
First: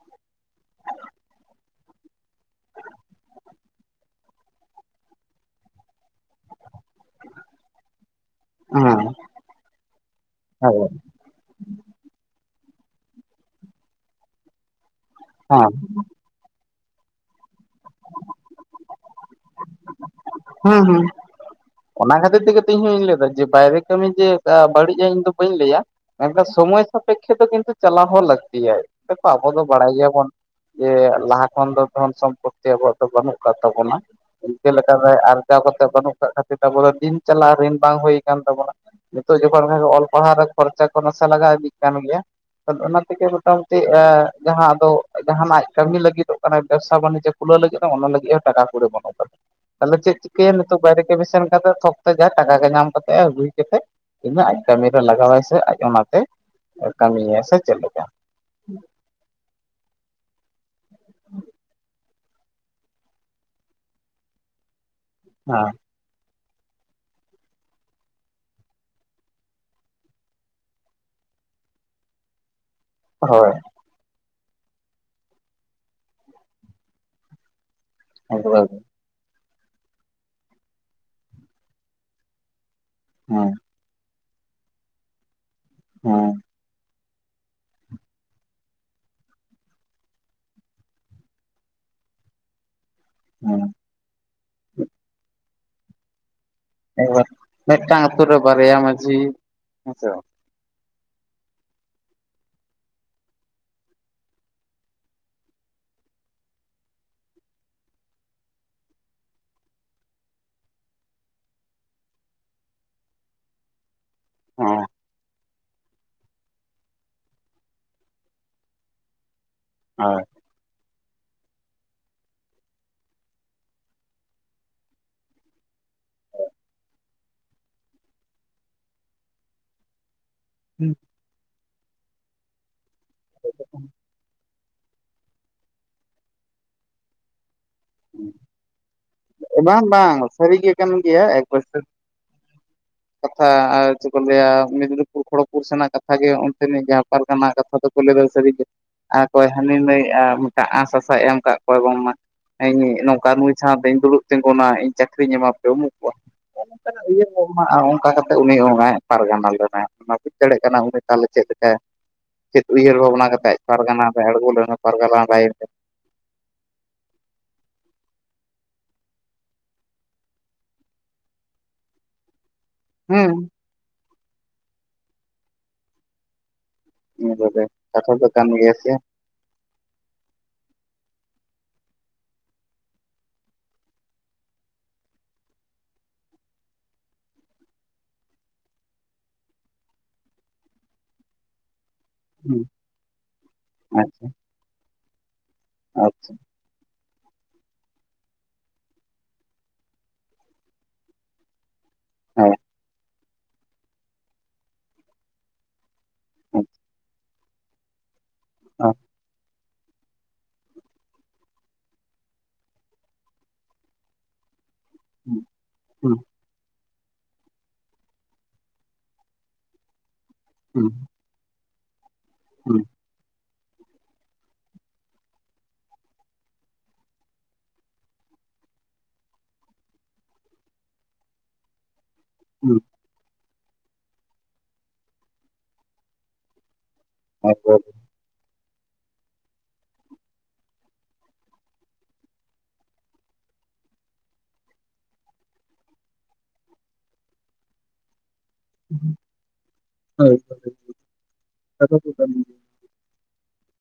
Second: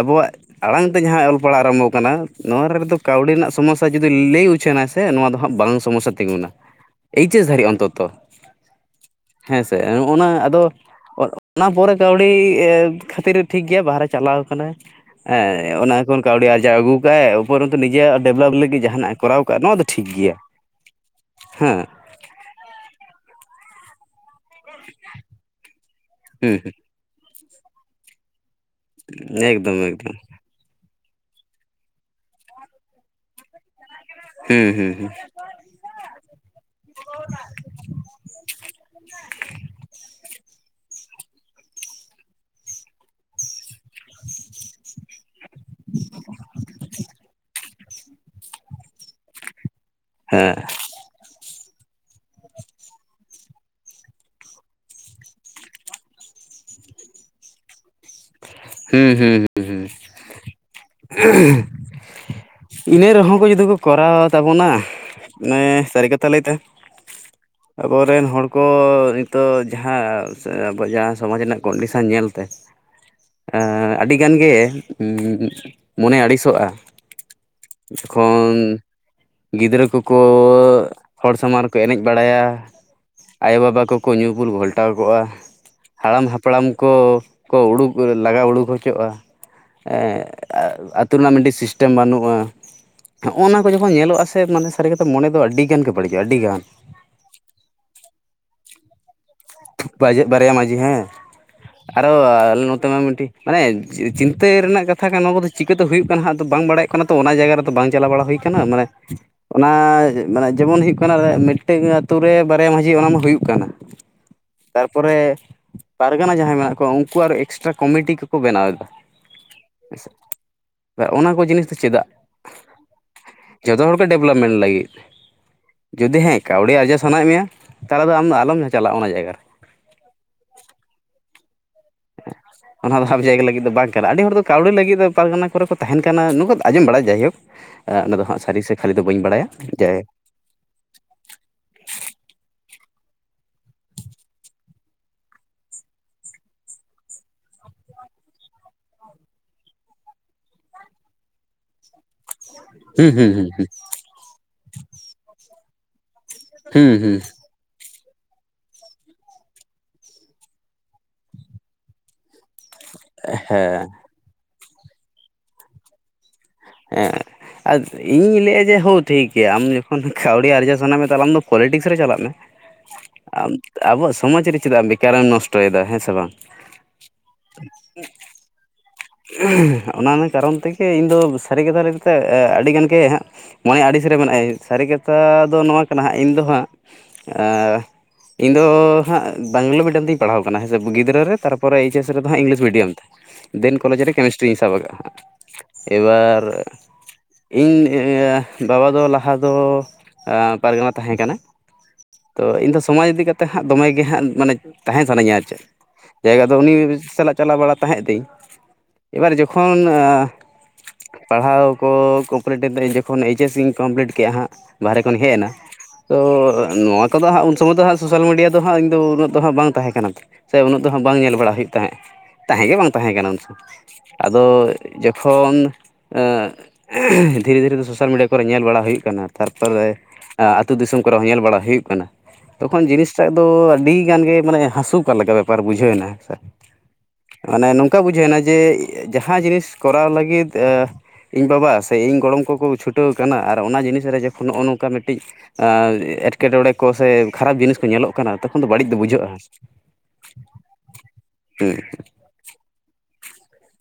ᱟᱵᱚᱣᱟᱜ ᱟᱲᱟᱝ ᱛᱮ ᱡᱟᱦᱟᱸ ᱚᱞ ᱯᱟᱲᱦᱟᱣ ᱟᱨᱚᱢᱵᱚ ᱠᱟᱱᱟ ᱱᱚᱣᱟ ᱨᱮᱫᱚ ᱠᱟᱹᱣᱰᱤ ᱨᱮᱱᱟᱜ ᱥᱚᱢᱚᱥᱟ ᱡᱩᱫᱤ ᱞᱟᱹᱭ ᱩᱪᱷᱱᱟ ᱥᱮ ᱱᱚᱣᱟ ᱫᱚ ᱦᱟᱸᱜ ᱵᱟᱝ ᱥᱚᱢᱚᱥᱟ ᱛᱤᱸᱜᱩᱱᱟ ᱮᱭᱤᱪ ᱮᱥ ᱫᱷᱟᱹᱨᱤᱡ ᱚᱱᱛᱚ
ᱦᱮᱸ
ᱦᱮᱸ ᱥᱮ ᱱᱚᱜᱼᱱᱟ ᱟᱫᱚ ᱚᱱᱟ ᱯᱚᱨᱮ ᱠᱟᱹᱣᱰᱤ ᱠᱷᱟᱹᱛᱤᱨ ᱴᱷᱤᱠ ᱜᱮᱭᱟ ᱵᱟᱦᱨᱮᱭ ᱪᱟᱞᱟᱣ ᱠᱟᱱᱟᱭ ᱦᱮᱸ ᱚᱱᱟ ᱠᱷᱚᱱ ᱠᱟᱹᱣᱰᱤ ᱟᱨᱟᱣ ᱟᱹᱜᱩ ᱠᱟᱜᱟᱭ ᱩᱯᱚᱨᱚᱱᱚ ᱱᱤᱡᱮᱨᱟᱜ ᱰᱮᱵᱷᱞᱚᱯ ᱞᱟᱹᱜᱤᱫ ᱡᱟᱦᱟᱱᱟᱜ ᱮ ᱠᱚᱨᱟᱣ ᱟᱠᱟᱫ ᱱᱚᱣᱟ ᱫᱚ ᱴᱷᱤᱠ ᱜᱮᱭᱟ᱾
ᱦᱩᱸ ᱦᱩᱸ
ᱦᱮᱸ
ᱚᱱᱟ ᱠᱷᱟᱹᱛᱤᱨ ᱛᱮᱜᱮ ᱤᱧᱦᱚᱧ ᱞᱟᱹᱭᱫᱟ ᱡᱮ ᱵᱟᱭᱨᱮ ᱠᱟᱹᱢᱤ ᱡᱮ ᱵᱟᱹᱲᱤᱡᱼᱟ ᱤᱧ ᱫᱚ ᱵᱟᱹᱧ ᱞᱟᱹᱭᱟ ᱢᱮᱱᱠᱷᱟᱱ
ᱦᱩᱸ
ᱥᱚᱢᱚᱭ ᱥᱟᱯᱮᱠᱷᱮ ᱫᱚ ᱠᱤᱱᱛᱩ ᱪᱟᱞᱟᱣ ᱦᱚᱸ ᱞᱟᱹᱠᱛᱤᱭᱟ ᱟᱵᱚ ᱫᱚ
ᱮᱠᱫᱚᱢ
ᱵᱟᱲᱟᱭ
ᱮᱠᱫᱚᱢ
ᱜᱮᱭᱟᱵᱚᱱ ᱡᱮ ᱞᱟᱦᱟ ᱠᱷᱚᱱ ᱫᱚ ᱫᱷᱚᱱ ᱥᱚᱢᱯᱚᱛᱤ ᱟᱵᱚᱣᱟᱜ ᱫᱚ ᱵᱟᱹᱱᱩᱜ ᱟᱠᱟᱫ ᱛᱟᱵᱚᱱᱟ ᱤᱱᱠᱟᱹ
ᱦᱩᱸ ᱦᱩᱸ ᱦᱩᱸ
ᱞᱮᱠᱟᱛᱮ ᱟᱨᱡᱟᱣ ᱠᱟᱛᱮ ᱵᱟᱹᱱᱩᱜ ᱠᱷᱟᱹᱛᱤᱨ ᱟᱵᱚ ᱫᱚ ᱫᱤᱱ ᱪᱟᱞᱟᱜ ᱨᱤᱱ ᱵᱟᱝ ᱦᱩᱭ ᱟᱠᱟᱱ ᱛᱟᱵᱚᱱᱟ ᱱᱤᱛᱚᱜ ᱡᱚᱠᱷᱚᱱ ᱚᱞ ᱯᱟᱲᱦᱟᱣ ᱨᱮ ᱠᱷᱚᱨᱪᱟ ᱠᱚ ᱱᱟᱥᱮ ᱞᱟᱜᱟᱣ ᱤᱫᱤᱜ ᱠᱟᱱ ᱜᱮᱭᱟ᱾ ᱟᱫᱚ ᱚᱱᱟ ᱛᱮᱜᱮ ᱢᱚᱴᱟᱢ ᱩᱴᱤ᱾ ᱡᱟᱦᱟᱸ ᱟᱫᱚ ᱡᱟᱦᱟᱱᱟᱜ ᱠᱟᱹᱢᱤ ᱞᱟᱹᱜᱤᱫᱚᱜ ᱠᱟᱱᱟ ᱵᱮᱵᱽᱥᱟ ᱵᱟᱱᱤᱡᱽᱡᱚ ᱠᱷᱩᱞᱟᱹᱣ ᱞᱟᱹᱜᱤᱫ ᱫᱚ ᱚᱱᱟ ᱞᱟᱹᱜᱤᱫ ᱦᱚᱸ ᱴᱟᱠᱟ ᱠᱚᱲᱤ ᱵᱟᱹᱱᱩᱜ ᱛᱟᱞᱤᱧᱟ᱾ ᱛᱟᱦᱚᱞᱮ ᱪᱮᱫ ᱪᱤᱠᱟᱹᱭᱟ
ᱦᱮᱸ
ᱱᱤᱛᱚᱜ ᱵᱟᱭᱨᱮᱵ ᱥᱮᱱ ᱠᱟᱛᱮ ᱛᱷᱚᱠ ᱡᱟ ᱴᱟᱠᱟ ᱜᱮ ᱧᱟᱢ ᱠᱟᱛᱮᱫ ᱟᱜᱩᱭ ᱠᱟᱛᱮᱫ ᱤᱧᱟᱜ ᱟᱡ ᱠᱟᱹᱢᱤᱨᱮ ᱞᱟᱜᱟᱣᱟᱭ ᱥᱮ ᱟᱡ ᱚᱱᱟᱛᱮ ᱠᱟᱹᱢᱤᱭᱟᱭ ᱥᱮ ᱪᱮᱫ ᱞᱮᱠᱟ
ᱦᱩᱸ ᱦᱩᱸ ᱦᱩᱸ ᱮᱸᱦᱮᱸ ᱤᱱᱟᱹ ᱨᱮᱦᱚᱸ ᱠᱚ ᱡᱩᱫᱤ ᱠᱚ ᱠᱚᱨᱟᱣᱟ ᱛᱟᱵᱚᱱᱟ ᱚᱱᱮ
ᱦᱮᱸ
ᱥᱟᱹᱨᱤ ᱠᱟᱛᱷᱟ ᱞᱟᱹᱭ ᱛᱮ
[inaudible]
ᱟᱵᱚᱨᱮᱱ ᱦᱚᱲ ᱠᱚ ᱱᱤᱛᱚᱜ ᱡᱟᱦᱟᱸ ᱟᱵᱚ ᱡᱟᱦᱟᱸ ᱥᱚᱢᱟᱡᱽ ᱨᱮᱱᱟᱜ ᱠᱚᱱᱰᱤᱥᱮᱱ ᱧᱮᱞᱛᱮ
ᱦᱳᱭ
ᱟᱹᱰᱤᱜᱟᱱ ᱜᱮ ᱢᱚᱱᱮ ᱟᱹᱲᱤᱥᱚᱜᱼᱟ ᱡᱚᱠᱷᱚᱱ
ᱮᱠᱵᱟᱨᱮ
ᱜᱤᱫᱽᱨᱟᱹ ᱠᱚᱠᱚ ᱦᱚᱲ ᱥᱟᱢᱟᱱ ᱨᱮᱠᱚ ᱮᱱᱮᱡ ᱵᱟᱲᱟᱭᱟ᱾
ᱦᱮᱸ
ᱟᱭᱳ-ᱵᱟᱵᱟ ᱠᱚᱠᱚ ᱧᱩ ᱵᱩᱞ ᱜᱷᱟᱞᱴᱟᱣ ᱠᱚᱜ-ᱟ ᱦᱟᱲᱟᱢ
ᱦᱮᱸ
ᱦᱟᱯᱲᱟᱢ ᱠᱚ ᱠᱚ ᱩᱰᱩᱠ- ᱯᱩᱨᱟᱹ ᱞᱟᱜᱟᱣ ᱩᱰᱩᱠ ᱦᱚᱪᱚᱜ-ᱟ ᱾ ᱟᱹᱛᱩ ᱨᱮᱱᱟᱜ ᱢᱤᱫᱴᱤᱡ ᱥᱤᱥᱴᱮᱢ ᱵᱟᱹᱱᱩᱜ-ᱟ ᱦᱚᱜ ᱱᱚᱣᱟ
ᱦᱮᱸ
ᱠᱚ ᱡᱚᱠᱷᱚᱱ ᱧᱮᱞᱚᱜ-ᱟ ᱥᱮ ᱢᱟᱱᱮ ᱥᱟᱹᱨᱤ ᱠᱟᱛᱷᱟ ᱢᱚᱱᱮ ᱫᱚ ᱟᱹᱰᱤ ᱜᱟᱱ ᱜᱮ ᱵᱟᱹᱲᱤᱡᱚᱜ-ᱟ ᱟᱹᱰᱤ ᱜᱟᱱ ᱾
[unintelligible] ᱢᱤᱫᱴᱟᱝ ᱟᱹᱛᱩ ᱨᱮ ᱵᱟᱨᱭᱟ ᱢᱟᱹᱡᱷᱤ
ᱵᱟᱡᱮᱜ ᱵᱟᱨᱭᱟ ᱢᱟᱺᱡᱷᱤ ᱦᱮᱸ ᱟᱨᱚᱞ ᱱᱚᱛᱮ ᱢᱟ ᱢᱤᱫᱴᱤᱡ ᱢᱟᱱᱮ ᱪᱤᱱᱛᱟᱹ ᱨᱮᱱᱟᱜ ᱠᱟᱛᱷᱟ ᱠᱟᱱᱟ ᱱᱚᱣᱟ ᱫᱚ ᱪᱤᱠᱟᱹᱛᱮ ᱦᱩᱭᱩᱜ ᱠᱟᱱᱟ ᱦᱟᱸᱜ ᱟᱫᱚ ᱵᱟᱝ ᱵᱟᱲᱟᱭᱚᱜ ᱠᱟᱱᱟ ᱛᱚ ᱚᱱᱟ ᱡᱟᱭᱜᱟ ᱨᱮᱫᱚ ᱵᱟᱝ ᱪᱟᱞᱟᱣ ᱵᱟᱲᱟ ᱦᱩᱭ ᱠᱟᱱᱟ ᱢᱟᱱᱮ ᱚᱱᱟ ᱢᱟᱱᱮ ᱡᱮᱢᱚᱱ ᱦᱩᱭᱩᱜ ᱠᱟᱱᱟ ᱢᱤᱫᱴᱮᱱ ᱟᱛᱳ ᱨᱮ ᱵᱟᱨᱭᱟ ᱢᱟᱺᱡᱷᱤ ᱚᱱᱟ ᱢᱟ ᱦᱩᱭᱩᱜ ᱠᱟᱱᱟ ᱾
ᱦᱮᱸ
ᱛᱟᱨᱯᱚ ᱨᱮ ᱯᱟᱨᱜᱟᱱᱟ ᱡᱟᱦᱟᱸᱭ ᱢᱮᱱᱟᱜ ᱠᱚᱣᱟ ᱩᱱᱠᱩ ᱟᱨ ᱮᱠᱥᱴᱨᱟ ᱠᱚᱢᱤᱴᱤ ᱠᱚᱠᱚ ᱵᱮᱱᱟᱣ ᱮᱫᱟ ᱦᱮᱸᱥᱮ᱾
ᱦᱳᱭ
ᱚᱱᱟ ᱠᱚ ᱡᱤᱱᱤᱥ ᱫᱚ ᱪᱮᱫᱟᱜ ᱡᱚᱛᱚ ᱦᱚᱲᱜᱮ ᱰᱮᱵᱷᱞᱚᱯᱢᱮᱱᱴ ᱞᱟᱹᱜᱤᱫ᱾ ᱡᱩᱫᱤ ᱦᱮᱸ ᱠᱟᱹᱣᱰᱤ ᱟᱨᱡᱟᱣ ᱥᱟᱱᱟᱭᱮᱫ ᱢᱮᱭᱟ ᱛᱟᱦᱚᱞᱮ ᱫᱚ ᱟᱢᱫᱚ ᱟᱞᱚᱢ ᱪᱟᱞᱟᱜ-ᱟ ᱚᱱᱟ ᱡᱟᱭᱜᱟ ᱨᱮ ᱾
[unintelligible]
ᱚᱱᱟ ᱫᱚ ᱟᱵ ᱡᱟᱭᱜᱟ ᱞᱟᱹᱜᱤᱫ ᱫᱚ ᱵᱟᱝ ᱠᱟᱱᱟ, ᱟᱹᱰᱤ ᱦᱚᱲ ᱫᱚ ᱠᱟᱹᱣᱰᱤ ᱞᱟᱹᱜᱤᱫ ᱫᱚ ᱯᱟᱨᱜᱟᱱᱟ ᱠᱚᱨᱮ ᱠᱚ ᱛᱟᱦᱮᱱ ᱠᱟᱱᱟ ᱱᱩᱠᱩ ᱫᱚ ᱟᱸᱚᱢ ᱵᱟᱲᱟ ᱡᱟᱭᱦᱳᱠ ᱚᱱᱟ ᱫᱚ ᱦᱟᱸᱜ ᱥᱟᱹᱨᱤ ᱥᱮ ᱠᱷᱟᱹᱞᱤ ᱫᱚ ᱵᱟᱹᱧ ᱵᱟᱲᱟᱭᱟ
ᱵᱟᱝ
ᱡᱮ
ᱵᱟᱝ ᱥᱟᱹᱨᱤ ᱜᱮ ᱠᱟᱱ ᱜᱮᱭᱟ ᱮᱠ ᱵᱚᱪᱷᱚᱨ ᱠᱟᱛᱷᱟ ᱟᱨ ᱪᱮᱫ ᱠᱚ ᱞᱟᱹᱭᱟ ᱢᱮᱫᱱᱤᱯᱩᱨ ᱠᱷᱚᱲᱚᱜᱯᱩᱨ ᱥᱮᱱᱟᱜ ᱠᱟᱛᱷᱟ ᱜᱮ ᱚᱱᱛᱮᱱᱤᱡ ᱡᱟᱦᱟᱸ ᱯᱟᱨᱜᱟᱱᱟ ᱠᱟᱛᱷᱟ ᱫᱚ ᱟᱨ ᱚᱠᱚᱭ ᱦᱟᱹᱱᱤ ᱱᱟᱹ ᱢᱤᱫᱴᱟᱝ ᱟᱸᱥ ᱦᱟᱥᱟ ᱮᱢ ᱟᱠᱟᱫ ᱠᱚᱣᱟᱭ ᱵᱟᱝᱢᱟ ᱤᱧ
ᱦᱩᱸ
ᱱᱚᱝᱠᱟ
ᱦᱩᱸ
ᱱᱩᱭ
ᱦᱩᱸ
ᱥᱟᱶ ᱫᱧ ᱫᱩᱲᱩᱵ ᱛᱤᱸᱜᱩᱱᱟ ᱤᱧ ᱪᱟᱹᱠᱨᱤᱧ ᱧᱟᱢᱟ
ᱦᱩᱸ ᱦᱩᱸ
ᱦᱟᱸᱜ ᱚᱱᱠᱟ ᱠᱟᱛᱮᱫ ᱩᱱᱤ ᱚᱟᱭ ᱯᱟᱨᱜᱟᱱᱟ ᱞᱮᱱᱟᱭ ᱚᱱᱟ ᱵᱩᱡᱽ ᱫᱟᱲᱮᱭᱟᱜ ᱠᱟᱱᱟ ᱩᱱᱤ ᱛᱟᱦᱚᱞᱮ ᱪᱮᱫ ᱞᱮᱠᱟᱭ ᱪᱮᱫ ᱩᱭᱦᱟᱹᱨ ᱵᱷᱟᱵᱱᱟ ᱠᱟᱛᱮᱫ ᱯᱟᱨᱜᱟᱱᱟ ᱨᱮ ᱟᱬᱜᱚ ᱞᱮᱱᱟ ᱯᱟᱨᱜᱟᱱᱟ ᱞᱟᱹᱭᱤᱱ ᱨᱮ?
ᱮᱸᱜ ᱟᱨ ᱤᱧ ᱞᱟᱹᱭᱮᱫ-ᱟ ᱡᱮ ᱦᱳᱭ ᱴᱷᱤᱠ ᱜᱮᱭᱟ ᱟᱢ ᱡᱚᱠᱷᱚᱱ ᱠᱟᱹᱣᱰᱤ ᱟᱨᱡᱟᱣ ᱥᱟᱱᱟ ᱢᱮᱭᱟ ᱛᱟᱦᱚᱞᱮ ᱟᱢ ᱫᱚ ᱯᱚᱞᱤᱴᱤᱠᱥ ᱨᱮ ᱪᱟᱞᱟᱜ ᱢᱮ ᱾
ᱦᱮᱸ
ᱟᱵᱚᱣᱟᱜ ᱥᱚᱢᱟᱡᱽ ᱨᱮ ᱪᱮᱫᱟᱜ ᱵᱮᱠᱟᱨᱮᱢ ᱱᱚᱥᱴᱚᱭᱮᱫᱟ ᱦᱮᱸ ᱥᱮ ᱵᱟᱝ
ᱧᱮᱞ ᱞᱮᱜᱮ ᱠᱟᱛᱷᱟ ᱫᱚ ᱠᱟᱱ ᱜᱮᱭᱟ ᱥᱮ
ᱚᱱᱟ ᱠᱟᱨᱚᱱ ᱛᱮᱜᱮ ᱤᱧᱫᱚ ᱥᱟᱹᱨᱤ ᱠᱟᱛᱷᱟ ᱟᱹᱰᱤᱜᱟᱱ ᱜᱮ ᱦᱟᱸᱜ ᱢᱚᱱᱮ ᱟᱹᱲᱤᱥ ᱨᱮ ᱢᱮᱱᱟᱜ-ᱟᱭ ᱥᱟᱹᱨᱤ ᱠᱟᱛᱷᱟ ᱫᱚ ᱱᱚᱣᱟ ᱠᱟᱱᱟ ᱦᱟᱸᱜ ᱤᱧᱫᱚ ᱦᱟᱸᱜ ᱤᱧᱫᱚ ᱦᱟᱸᱜ ᱵᱟᱝᱞᱟ ᱢᱤᱰᱤᱭᱟᱢ ᱛᱮᱧ ᱯᱟᱲᱦᱟᱣ ᱟᱠᱟᱱᱟ ᱦᱮᱸ ᱥᱮ ᱜᱤᱫᱽᱨᱟᱹ ᱨᱮ ᱛᱟᱨᱯᱚᱨ ᱛᱟᱨᱯᱚᱨᱮ ᱮᱤᱪ ᱮᱥ ᱨᱮᱫᱚ ᱦᱟᱸᱜ ᱤᱝᱞᱤᱥ ᱢᱤᱰᱤᱭᱟᱢ ᱛᱮ ᱫᱮᱱ ᱠᱚᱞᱮᱡᱽ ᱨᱮ
ᱟᱪᱪᱷᱟ
ᱠᱮᱢᱤᱥᱴᱨᱤᱧ ᱥᱟᱵ ᱟᱠᱟᱜ-ᱟ ᱦᱟᱸᱜ,
ᱟᱪᱪᱷᱟ
ᱮᱵᱟᱨ ᱤᱧ ᱟᱸ ᱵᱟᱵᱟ ᱫᱚ ᱞᱟᱦᱟ ᱫᱚ ᱯᱟᱨᱜᱟᱱᱟ ᱛᱟᱦᱮᱸ ᱠᱟᱱᱟᱭ ᱾ ᱛᱚ
ᱦᱮᱸ
ᱤᱧᱫᱚ ᱥᱚᱢᱟᱡᱽ ᱤᱫᱤ ᱠᱟᱛᱮᱫ ᱦᱟᱸᱜ ᱫᱚᱢᱮᱜ ᱜᱮ ᱦᱟᱸᱜ ᱢᱟᱱᱮ ᱛᱟᱦᱮᱸ ᱥᱟᱱᱟᱧᱟ ᱟᱨ ᱪᱮᱫ ᱡᱟᱭᱜᱟ ᱫᱚ ᱩᱱᱤ ᱥᱟᱞᱟᱜ ᱪᱟᱞᱟᱣ ᱵᱟᱲᱟ ᱛᱟᱦᱮᱸᱫ ᱛᱤᱧ
ᱚ
ᱮᱵᱟᱨ ᱡᱚᱠᱷᱚᱱ ᱯᱟᱲᱦᱟᱣ ᱠᱚ ᱠᱚᱯᱞᱤᱴ ᱡᱚᱠᱷᱚᱱ ᱮᱪᱮᱥ ᱤᱧ ᱠᱚᱢᱯᱞᱤᱴ ᱠᱮᱫ-ᱟ ᱦᱟᱸᱜ ᱵᱟᱦᱨᱮ ᱠᱷᱚᱱ ᱦᱮᱡ ᱮᱱᱟ
ᱦᱮᱸ
ᱛᱚ ᱱᱚᱣᱟ ᱠᱚᱫᱚ ᱦᱟᱸᱜ ᱩᱱ ᱥᱚᱢᱚᱭ ᱫᱚ ᱦᱟᱸᱜ ᱥᱚᱥᱟᱞ ᱢᱤᱰᱤᱭᱟ ᱫᱚ ᱦᱟᱸᱜ ᱤᱧᱫᱚ ᱩᱱᱟᱹᱜ ᱵᱟᱝ ᱛᱟᱦᱮᱸ ᱠᱟᱱᱟ ᱥᱮ ᱩᱱᱟᱹᱜ ᱫᱚ
ᱦᱮᱸ
ᱦᱜ ᱵᱟᱝ ᱧᱮᱞ ᱵᱟᱲᱟ ᱦᱩᱭᱩᱜ ᱠᱟᱱᱟ ᱛᱟᱦᱮᱸᱜ ᱛᱟᱦᱮᱸ ᱜᱮ
ᱦᱮᱸ
ᱵᱟᱝ ᱛᱟᱦᱮᱸ ᱠᱟᱱᱟ ᱩᱱ ᱥᱚᱢᱚᱭ ᱟᱫᱚ ᱡᱚᱠᱷᱚᱱ ᱫᱷᱤᱨᱮ ᱫᱷᱤᱨᱮ ᱫᱚ ᱥᱳᱥᱟᱞ ᱢᱤᱰᱤᱭᱟ ᱠᱚᱨᱮ ᱧᱮᱞ ᱵᱟᱲᱟ ᱦᱩᱭᱩᱜ ᱠᱟᱱᱟ ᱛᱟᱨᱯᱚᱨᱮ ᱟᱹᱛᱩ ᱫᱤᱥᱚᱢ ᱠᱚᱨᱮ ᱦᱚᱸ ᱧᱮᱞ ᱵᱟᱲᱟ ᱦᱩᱭᱩᱜ ᱠᱟᱱᱟ ᱾
ᱦᱮᱸ
ᱛᱚᱠᱷᱚᱱ ᱡᱤᱱᱤᱥᱴᱟᱜ ᱫᱚ ᱟᱹᱰᱤᱜᱟᱱ ᱜᱮ ᱢᱟᱱᱮ ᱦᱟᱹᱥᱩ ᱠᱟᱜ ᱞᱮᱠᱟ ᱵᱮᱯᱟᱨ ᱵᱩᱡᱷᱟᱹᱣ ᱮᱱᱟ ᱦᱮᱥᱮ ᱢᱟᱱᱮ ᱱᱚᱝᱠᱟ ᱵᱩᱡᱷᱟᱹᱣᱮᱱᱟ ᱡᱮ ᱡᱟᱦᱟᱸ ᱡᱤᱱᱤᱥ ᱠᱚᱨᱟᱣ ᱞᱟᱹᱜᱤᱫ ᱤᱧ ᱵᱟᱵᱟ ᱥᱮ ᱤᱧ ᱜᱚᱲᱚᱢ ᱠᱚᱠᱚ ᱪᱷᱩᱴᱟᱹᱣ ᱟᱠᱟᱱᱟ ᱟᱨ ᱚᱱᱟ ᱡᱤᱱᱤᱥ ᱨᱮ ᱡᱮᱠᱚᱱ ᱱᱚᱜ-ᱚᱭ ᱱᱚᱝᱠᱟ ᱢᱤᱫᱴᱤᱡ ᱮᱸ ᱮᱴᱠᱮᱴᱚᱬᱮ ᱠᱚ ᱥᱮ ᱠᱷᱟᱨᱟᱯ ᱡᱤᱱᱤᱥ ᱠᱚ ᱧᱮᱞᱚᱜ ᱠᱟᱱᱟ ᱛᱚᱠᱷᱚᱱ ᱫᱚ ᱵᱟᱲᱤᱡ ᱫᱚ ᱵᱩᱡᱷᱟᱹᱜ-ᱟ ᱦᱮᱸ ᱥᱮ, ᱦᱩᱸ᱾
[inaudible]